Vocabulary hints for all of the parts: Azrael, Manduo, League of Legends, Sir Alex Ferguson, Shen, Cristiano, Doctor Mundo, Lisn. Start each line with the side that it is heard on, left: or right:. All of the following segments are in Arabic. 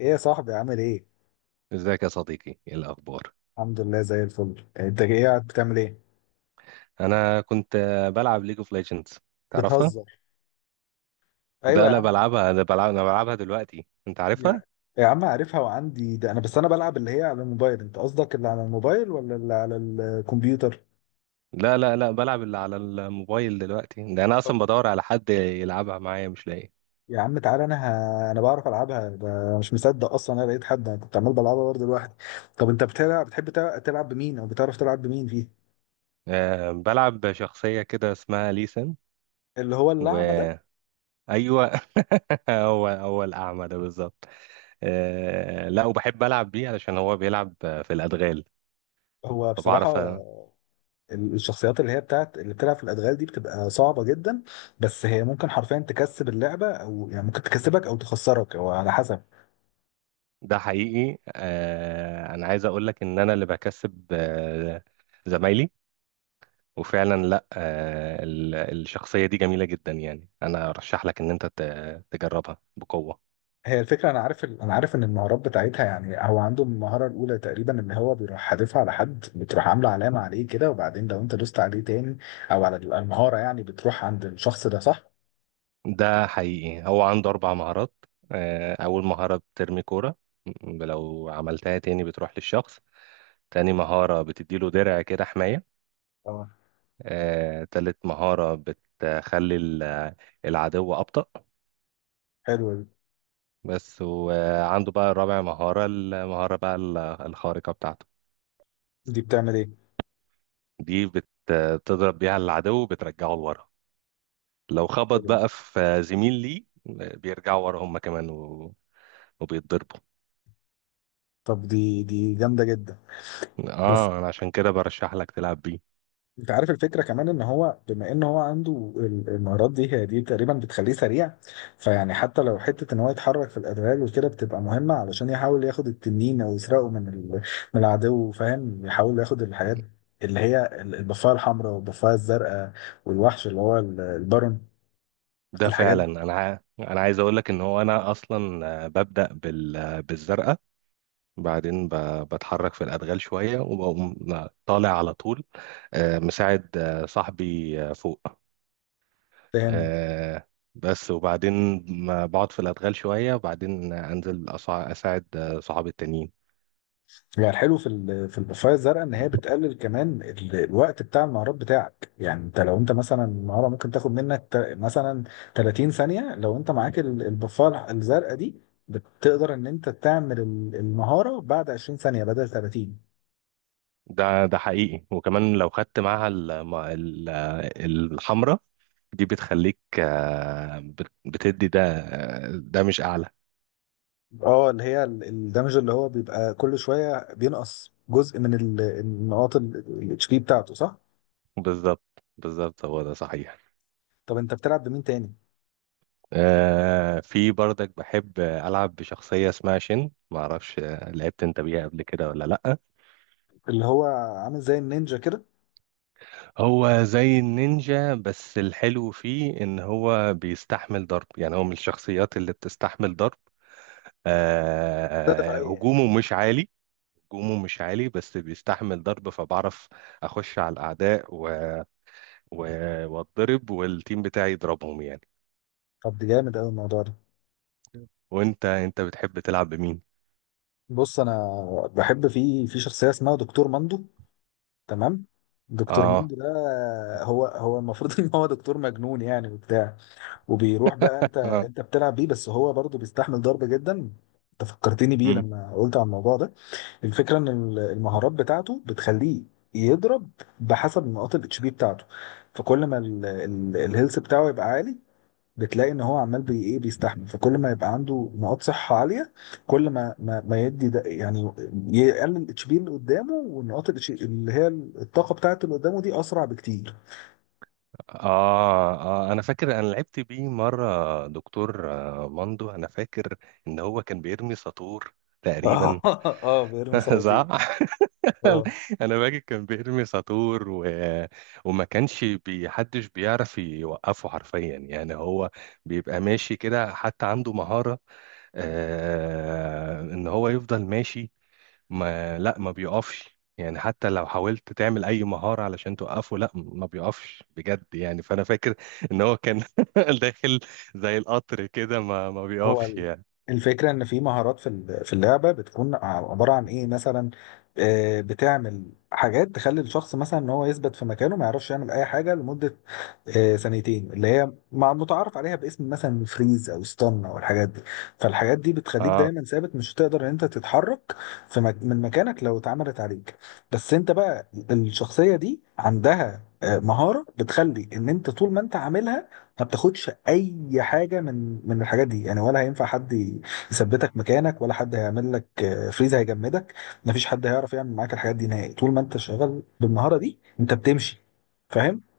left: ايه يا صاحبي عامل ايه؟
right: ازيك يا صديقي، ايه الاخبار؟
left: الحمد لله زي الفل. انت ايه قاعد بتعمل ايه؟
right: انا كنت بلعب ليج اوف ليجندز، تعرفها؟
left: بتهزر. ايوه
right: ده
left: يا
right: لا
left: عم.
right: بلعبها، ده بلعب. انا بلعبها دلوقتي، انت
left: يا,
right: عارفها.
left: يا عم عارفها وعندي ده، انا بس انا بلعب اللي هي على الموبايل. انت قصدك اللي على الموبايل ولا اللي على الكمبيوتر؟
right: لا لا لا، بلعب اللي على الموبايل دلوقتي. ده انا
left: طب
right: اصلا بدور على حد يلعبها معايا مش لاقي.
left: يا عم تعالى انا. انا بعرف العبها، ده مش مصدق اصلا انا لقيت حد، انا كنت عمال بلعبها برضه لوحدي. طب انت بتلعب، بتحب تلعب، تلعب بمين او بتعرف تلعب بمين فيه؟
right: أه، بلعب شخصية كده اسمها ليسن
left: اللي هو الأعمى ده.
right: وايوه. هو هو الاعمى ده بالظبط. أه لا، وبحب العب بيه علشان هو بيلعب في الادغال
left: هو بصراحة
right: فبعرف.
left: الشخصيات اللي هي بتاعت اللي بتلعب في الادغال دي بتبقى صعبه جدا، بس هي ممكن حرفيا تكسب اللعبه، او يعني ممكن تكسبك او تخسرك او على حسب.
right: ده حقيقي. انا عايز اقول لك ان انا اللي بكسب، زمايلي. وفعلا لا، الشخصية دي جميلة جدا، يعني انا ارشح لك ان انت تجربها بقوة.
left: هي الفكره، انا عارف، ان المهارات بتاعتها يعني هو عنده المهاره الاولى تقريبا ان هو بيروح حادفها على حد، بتروح عامله علامه عليه كده، وبعدين لو انت دوست عليه تاني او على المهاره يعني بتروح عند الشخص ده، صح؟
right: ده حقيقي، هو عنده اربع مهارات. آه، اول مهارة بترمي كورة، لو عملتها تاني بتروح للشخص. تاني مهارة بتديله درع كده حماية.
left: اه،
right: آه، تالت مهارة بتخلي العدو أبطأ.
left: حلوه دي.
right: بس. وعنده بقى رابع مهارة، المهارة بقى الخارقة بتاعته.
left: دي بتعمل ايه؟
right: دي بتضرب بيها العدو، بترجعه لورا. لو خبط
left: حلوة.
right: بقى في زميل ليه، بيرجعوا ورا هم كمان وبيتضربوا.
left: طب دي جامده جدا. بس
right: اه انا عشان كده برشح لك تلعب بيه.
left: انت عارف الفكره كمان ان هو، بما ان هو عنده ال- المهارات دي، هي دي تقريبا بتخليه سريع. فيعني حتى لو حته ان هو يتحرك في الادوار وكده، بتبقى مهمه علشان يحاول ياخد التنين او يسرقه من ال- من العدو، فاهم؟ يحاول ياخد الحاجات اللي هي ال- البفايه الحمراء والبفايه الزرقاء، والوحش اللي هو ال- البارون.
right: ده
left: الحاجات
right: فعلا.
left: دي،
right: انا عايز اقول لك ان هو انا اصلا ببدأ بالزرقاء. بعدين بتحرك في الادغال شوية، وبقوم طالع على طول. مساعد صاحبي فوق.
left: فاهم.
right: آه، بس. وبعدين ما بقعد في الأدغال شوية، وبعدين أنزل أساعد صحابي التانيين.
left: يعني الحلو في ال- في البوفايه الزرقاء ان هي بتقلل كمان ال- الوقت بتاع النهارات بتاعك، يعني انت لو انت مثلا النهارده ممكن تاخد منك تا- مثلا 30 ثانيه، لو انت معاك ال- البوفايه الزرقاء دي بتقدر ان انت تعمل ال- المهاره بعد 20 ثانيه بدل 30.
right: ده ده حقيقي. وكمان لو خدت معاها الحمرة دي بتخليك، بتدي ده، ده مش أعلى.
left: اه، اللي هي ال- الدمج اللي هو بيبقى كل شويه بينقص جزء من ال- النقاط الاتش بي بتاعته، صح.
right: بالظبط بالظبط، هو ده صحيح.
left: طب انت بتلعب بمين تاني؟
right: في برضك بحب ألعب بشخصية اسمها شن، معرفش لعبت أنت بيها قبل كده ولا لأ.
left: اللي هو عامل زي النينجا كده.
right: هو زي النينجا، بس الحلو فيه ان هو بيستحمل ضرب. يعني هو من الشخصيات اللي بتستحمل ضرب.
left: ده
right: آه،
left: دفاعيه يعني.
right: هجومه مش عالي. هجومه مش عالي بس بيستحمل ضرب، فبعرف اخش على الاعداء و... واتضرب والتيم بتاعي يضربهم يعني.
left: طب دي جامد قوي الموضوع ده.
right: وانت بتحب تلعب بمين؟
left: بص انا بحب في شخصيه اسمها دكتور مندو. تمام. دكتور
right: اه.
left: مندو ده هو المفروض ان هو دكتور مجنون يعني وبتاع، وبيروح بقى، انت
right: اه.
left: بتلعب بيه، بس هو برضه بيستحمل ضرب جدا. انت فكرتني بيه
right: مم.
left: لما قلت على الموضوع ده. الفكره ان ال- المهارات بتاعته بتخليه يضرب بحسب نقاط الاتش بي بتاعته، فكل ما الهيلث بتاعه يبقى عالي، بتلاقي ان هو عمال بي ايه بيستحمل. فكل ما يبقى عنده نقاط صحه عاليه، كل ما ما يدي ده، يعني يقلل الاتش بي اللي قدامه، والنقاط ال HP اللي هي الطاقه بتاعته اللي قدامه دي، اسرع بكتير.
right: آه، أنا فاكر أنا لعبت بيه مرة، دكتور ماندو. أنا فاكر إن هو كان بيرمي ساطور تقريبا.
left: اه، بيرمي صواريخ.
right: زعل.
left: اه.
right: انا باجي كان بيرمي ساطور وما كانش حدش بيعرف يوقفه حرفيا. يعني هو بيبقى ماشي كده. حتى عنده مهارة ان هو يفضل ماشي، ما بيقفش يعني. حتى لو حاولت تعمل اي مهارة علشان توقفه، لا ما بيقفش بجد يعني. فانا فاكر ان هو كان داخل زي القطر كده، ما
left: هو
right: بيقفش
left: ال-
right: يعني.
left: الفكرة إن في مهارات في ال- في اللعبة بتكون عبارة عن إيه، مثلا بتعمل حاجات تخلي الشخص مثلا إن هو يثبت في مكانه، ما يعرفش يعمل أي حاجة لمدة ثانيتين، اللي هي مع متعارف عليها باسم مثلا فريز أو ستان أو الحاجات دي. فالحاجات دي بتخليك
right: آه،
left: دايما ثابت، مش هتقدر إن أنت تتحرك في مك من مكانك لو اتعملت عليك. بس أنت بقى الشخصية دي عندها مهارة بتخلي إن أنت طول ما أنت عاملها ما بتاخدش اي حاجه من الحاجات دي يعني، ولا هينفع حد يثبتك مكانك، ولا حد هيعمل لك فريز هيجمدك. ما فيش حد هيعرف يعمل معاك الحاجات دي نهائي طول ما انت شغال بالمهاره دي، انت بتمشي، فاهم.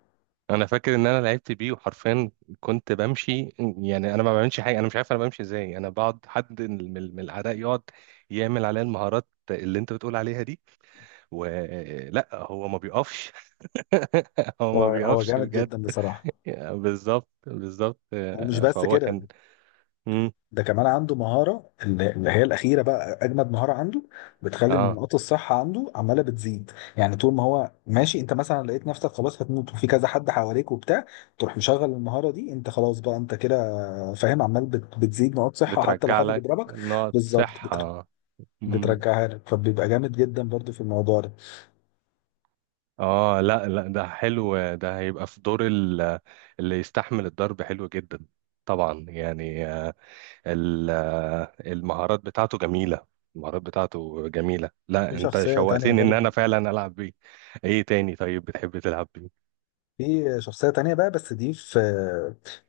right: انا فاكر ان انا لعبت بيه وحرفيا كنت بمشي. يعني انا ما بعملش حاجه، انا مش عارف انا بمشي ازاي. انا بقعد حد من الاعداء يقعد يعمل عليا المهارات اللي انت بتقول عليها دي، ولا هو ما بيقفش. هو ما
left: هو
right: بيقفش
left: جامد
right: بجد.
left: جدا بصراحه.
right: بالظبط بالظبط.
left: ومش بس
right: فهو
left: كده،
right: كان. مم.
left: ده كمان عنده مهارة اللي هي الأخيرة بقى، أجمد مهارة عنده، بتخلي
right: اه،
left: نقاط الصحة عنده عمالة بتزيد. يعني طول ما هو ماشي، أنت مثلا لقيت نفسك خلاص هتموت وفي كذا حد حواليك وبتاع، تروح مشغل المهارة دي، أنت خلاص بقى، أنت كده، فاهم، عمال بتزيد نقاط صحة حتى لو
right: بترجع
left: حد
right: لك
left: بيضربك.
right: نقط
left: بالظبط.
right: صحه. مم.
left: بترجعها لك، فبيبقى جامد جدا برضو في الموضوع ده.
right: اه لا لا، ده حلو. ده هيبقى في دور اللي يستحمل الضرب، حلو جدا. طبعا يعني، ال- المهارات بتاعته جميلة. المهارات بتاعته جميلة.
left: في
right: لا انت
left: شخصية تانية
right: شوقتني ان انا
left: برضو.
right: فعلا العب بيه. ايه تاني طيب بتحب تلعب بيه؟
left: في شخصية تانية بقى، بس دي في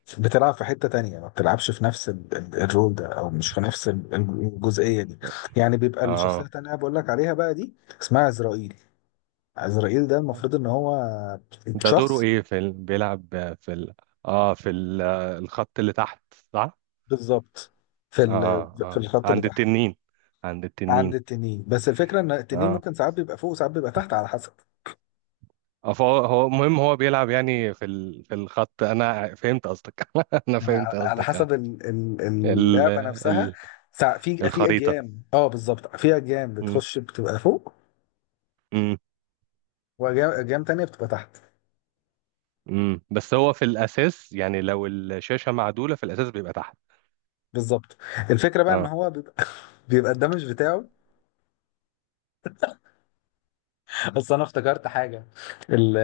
left: بتلعب في حتة تانية، ما بتلعبش في نفس ال- ال- الرول ده أو مش في نفس ال- الجزئية دي، يعني بيبقى الشخصية
right: اه.
left: التانية بقول لك عليها بقى دي. اسمها عزرائيل. عزرائيل ده المفروض إن هو
right: ده دوره
left: شخص.
right: ايه؟ بيلعب اه، الخط اللي تحت، صح؟
left: بالظبط. في
right: اه.
left: ال-
right: اه.
left: في
right: آه،
left: الخط اللي
right: عند
left: تحت،
right: التنين. عند
left: عند
right: التنين.
left: التنين. بس الفكرة إن التنين
right: اه.
left: ممكن ساعات بيبقى فوق وساعات بيبقى تحت على حسب.
right: اه، فهو هو مهم. هو بيلعب يعني في الخط. انا فهمت قصدك. انا
left: يعني ع-
right: فهمت
left: على
right: قصدك، آه.
left: حسب ال- ال-
right: ال...
left: اللعبة نفسها.
right: ال...
left: ساع- في في
right: الخريطة.
left: أجيام، اه بالظبط، في أجيام
right: م.
left: بتخش بتبقى فوق،
right: م.
left: وجام تانية بتبقى تحت.
right: امم، بس هو في الاساس، يعني لو الشاشه معدوله، في الاساس بيبقى تحت.
left: بالظبط. الفكرة بقى ان
right: اه.
left: هو بيبقى بيبقى الدمج بتاعه، اصل انا افتكرت حاجة، ال-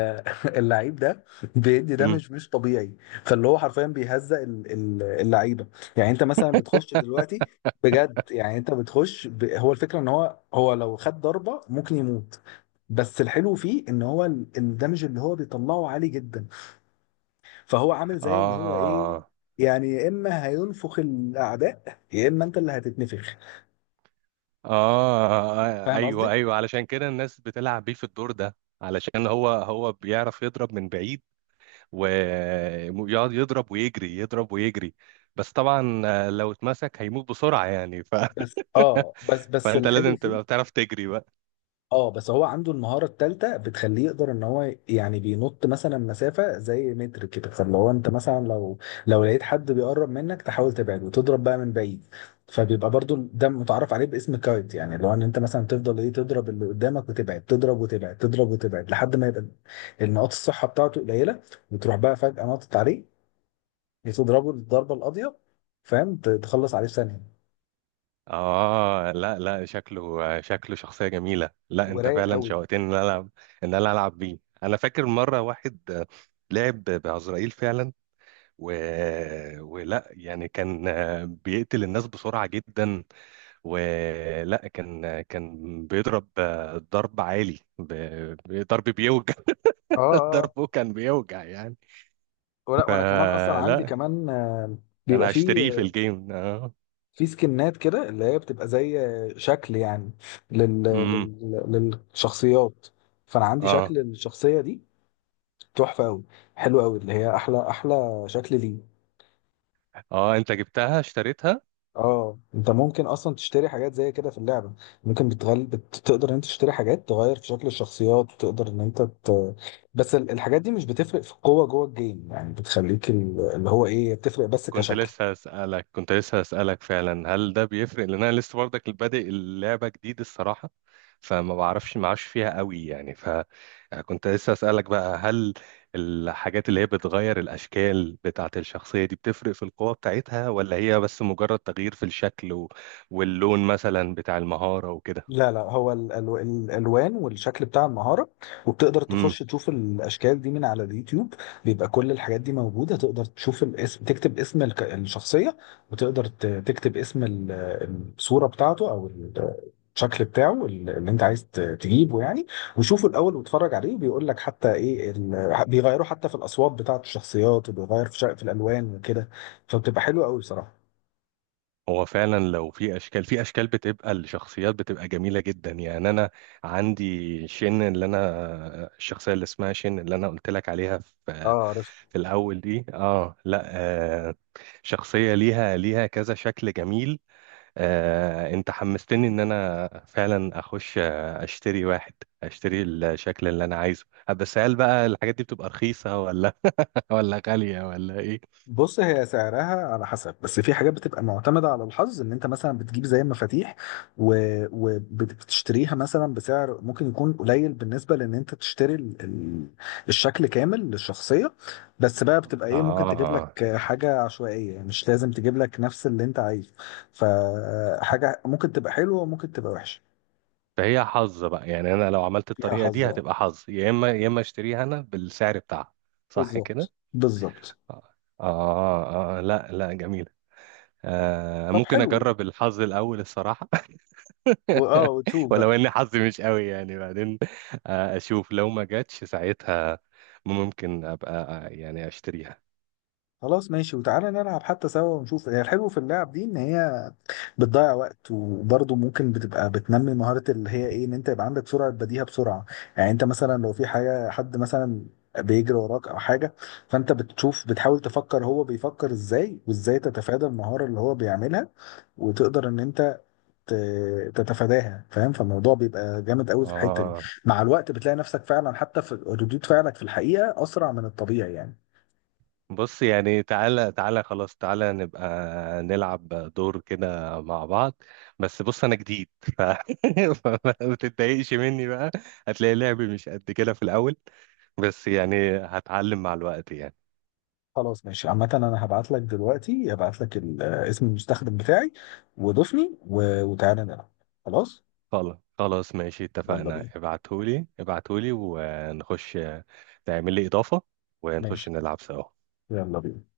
left: اللعيب ده بيدي
right: امم.
left: دمج مش طبيعي، فاللي هو حرفيا بيهزق ال- ال- اللعيبة. يعني انت مثلا بتخش دلوقتي بجد، يعني انت بتخش ب... هو الفكرة ان هو لو خد ضربة ممكن يموت، بس الحلو فيه ان هو ال- الدمج اللي هو بيطلعه عالي جدا، فهو عامل زي اللي هو ايه،
right: آه.
left: يعني يا اما هينفخ الاعداء، يا اما انت اللي هتتنفخ.
right: اه
left: فاهم
right: ايوه
left: قصدي.
right: ايوه، علشان كده الناس بتلعب بيه في الدور ده، علشان هو هو بيعرف يضرب من بعيد. ويقعد يضرب ويجري، يضرب ويجري. بس طبعا لو اتمسك هيموت بسرعه يعني.
left: بس اه بس بس
right: فانت
left: الحلو
right: لازم
left: فيه.
right: تبقى بتعرف تجري.
left: اه، بس هو عنده المهارة التالتة بتخليه يقدر ان هو يعني بينط مثلا مسافة زي متر كده، فاللي هو انت مثلا لو لقيت حد بيقرب منك تحاول تبعده وتضرب بقى من بعيد. فبيبقى برضو ده متعرف عليه باسم كايت، يعني اللي هو ان انت مثلا تفضل ايه تضرب اللي قدامك وتبعد، تضرب وتبعد، تضرب وتبعد، لحد ما يبقى النقاط الصحة بتاعته قليلة، وتروح بقى فجأة ناطط عليه تضربه الضربة القاضية. فاهم، ت- تخلص عليه في ثانية.
right: اه لا لا، شكله شكله شخصية جميلة. لا انت
left: ورايق
right: فعلا
left: قوي.
right: شوقتني ان انا العب، ان انا العب بيه. انا فاكر مرة واحد لعب بعزرائيل فعلا و... ولا يعني، كان بيقتل الناس بسرعة جدا. ولا كان، كان بيضرب، ضرب عالي ضرب بيوجع.
left: اه اه.
right: ضربه كان بيوجع يعني.
left: ولا وانا كمان اصلا عندي
right: فلا،
left: كمان بيبقى
right: انا هشتريه في
left: فيه
right: الجيم، اه.
left: في سكنات كده، اللي هي بتبقى زي شكل يعني
right: امم.
left: للشخصيات. فانا عندي شكل
right: اه.
left: للشخصيه دي، تحفه قوي، حلو قوي، اللي هي احلى شكل ليه.
right: اه انت جبتها، اشتريتها؟
left: اه انت ممكن اصلا تشتري حاجات زي كده في اللعبه. ممكن تقدر ان انت تشتري حاجات تغير في شكل الشخصيات، تقدر ان انت ت... بس ال- الحاجات دي مش بتفرق في القوه جوه الجيم، يعني بتخليك ال- اللي هو ايه، بتفرق بس
right: كنت
left: كشكل.
right: لسه هسألك، كنت لسه هسألك فعلا، هل ده بيفرق؟ لان انا لسه برضك بادئ اللعبة جديد الصراحة، فما بعرفش معاش فيها قوي يعني. فكنت لسه هسألك بقى، هل الحاجات اللي هي بتغير الأشكال بتاعة الشخصية دي بتفرق في القوة بتاعتها، ولا هي بس مجرد تغيير في الشكل واللون مثلا بتاع المهارة وكده.
left: لا لا، هو ال- ال- الالوان والشكل بتاع المهاره. وبتقدر تخش تشوف الاشكال دي من على اليوتيوب، بيبقى كل الحاجات دي موجوده. تقدر تشوف الاسم، تكتب اسم الك- الشخصيه، وتقدر ت- تكتب اسم ال- الصوره بتاعته او ال- الشكل بتاعه ال- اللي انت عايز ت- تجيبه يعني، وشوفه الاول واتفرج عليه، بيقول لك حتى ايه ال- بيغيروا حتى في الاصوات بتاعت الشخصيات، وبيغير في شق- في الالوان وكده. فبتبقى حلوه قوي بصراحه.
right: هو فعلا لو في اشكال، في اشكال بتبقى الشخصيات بتبقى جميله جدا. يعني انا عندي شن، اللي انا الشخصيه اللي اسمها شن اللي انا قلت لك عليها في
left: اه عارف.
right: في الاول دي، اه لا، آه، شخصيه ليها ليها كذا شكل جميل. آه، انت حمستني ان انا فعلا اخش اشتري واحد، اشتري الشكل اللي انا عايزه. بس هل بقى الحاجات دي بتبقى رخيصه ولا ولا غاليه ولا ايه؟
left: بص هي سعرها على حسب، بس في حاجات بتبقى معتمدة على الحظ، ان انت مثلا بتجيب زي مفاتيح وبتشتريها مثلا بسعر ممكن يكون قليل بالنسبة لان انت تشتري ال- ال- الشكل كامل للشخصية، بس بقى بتبقى ايه، ممكن تجيب لك
right: اه،
left: حاجة عشوائية، يعني مش لازم تجيب لك نفس اللي انت عايزه، فحاجة ممكن تبقى حلوة وممكن تبقى وحشة.
right: فهي حظ بقى يعني. انا لو عملت
left: فيها
right: الطريقه
left: حظ
right: دي
left: اه.
right: هتبقى حظ، يا اما يا اما اشتريها انا بالسعر بتاعها. صح كده؟
left: بالظبط بالظبط.
right: آه, آه, اه، آه، لا لا جميله. آه،
left: طب
right: ممكن
left: حلو.
right: اجرب الحظ الاول الصراحه.
left: واه وتشوف
right: ولو
left: بقى.
right: ان حظي مش قوي يعني، بعدين آه اشوف. لو ما جاتش ساعتها ممكن ابقى يعني اشتريها.
left: خلاص ماشي، وتعالى نلعب حتى سوا، ونشوف. هي الحلو في اللعب دي ان هي بتضيع وقت، وبرضه ممكن بتبقى بتنمي مهارة اللي هي ايه، ان انت يبقى عندك سرعة بديهة بسرعة، يعني انت مثلا لو في حاجة، حد مثلا بيجري وراك او حاجة، فانت بتشوف، بتحاول تفكر هو بيفكر ازاي، وازاي تتفادى المهارة اللي هو بيعملها، وتقدر ان انت ت- تتفاداها، فاهم. فالموضوع بيبقى جامد قوي في الحتة دي.
right: اه.
left: مع الوقت بتلاقي نفسك فعلا حتى في ردود فعلك في الحقيقة اسرع من الطبيعي يعني.
right: بص يعني، تعالى تعالى خلاص تعالى نبقى نلعب دور كده مع بعض. بس بص، انا جديد فما تتضايقش مني بقى، هتلاقي لعبي مش قد كده في الاول، بس يعني هتعلم مع الوقت يعني.
left: خلاص ماشي. عامة انا هبعت لك دلوقتي، هبعت لك ال- اسم المستخدم بتاعي، وضيفني وتعالى نلعب. خلاص.
right: خلاص خلاص ماشي،
left: يلا
right: اتفقنا.
left: بينا.
right: ابعتهولي ابعتهولي ونخش، تعمل لي اضافة ونخش
left: ماشي.
right: نلعب سوا.
left: يلا بينا.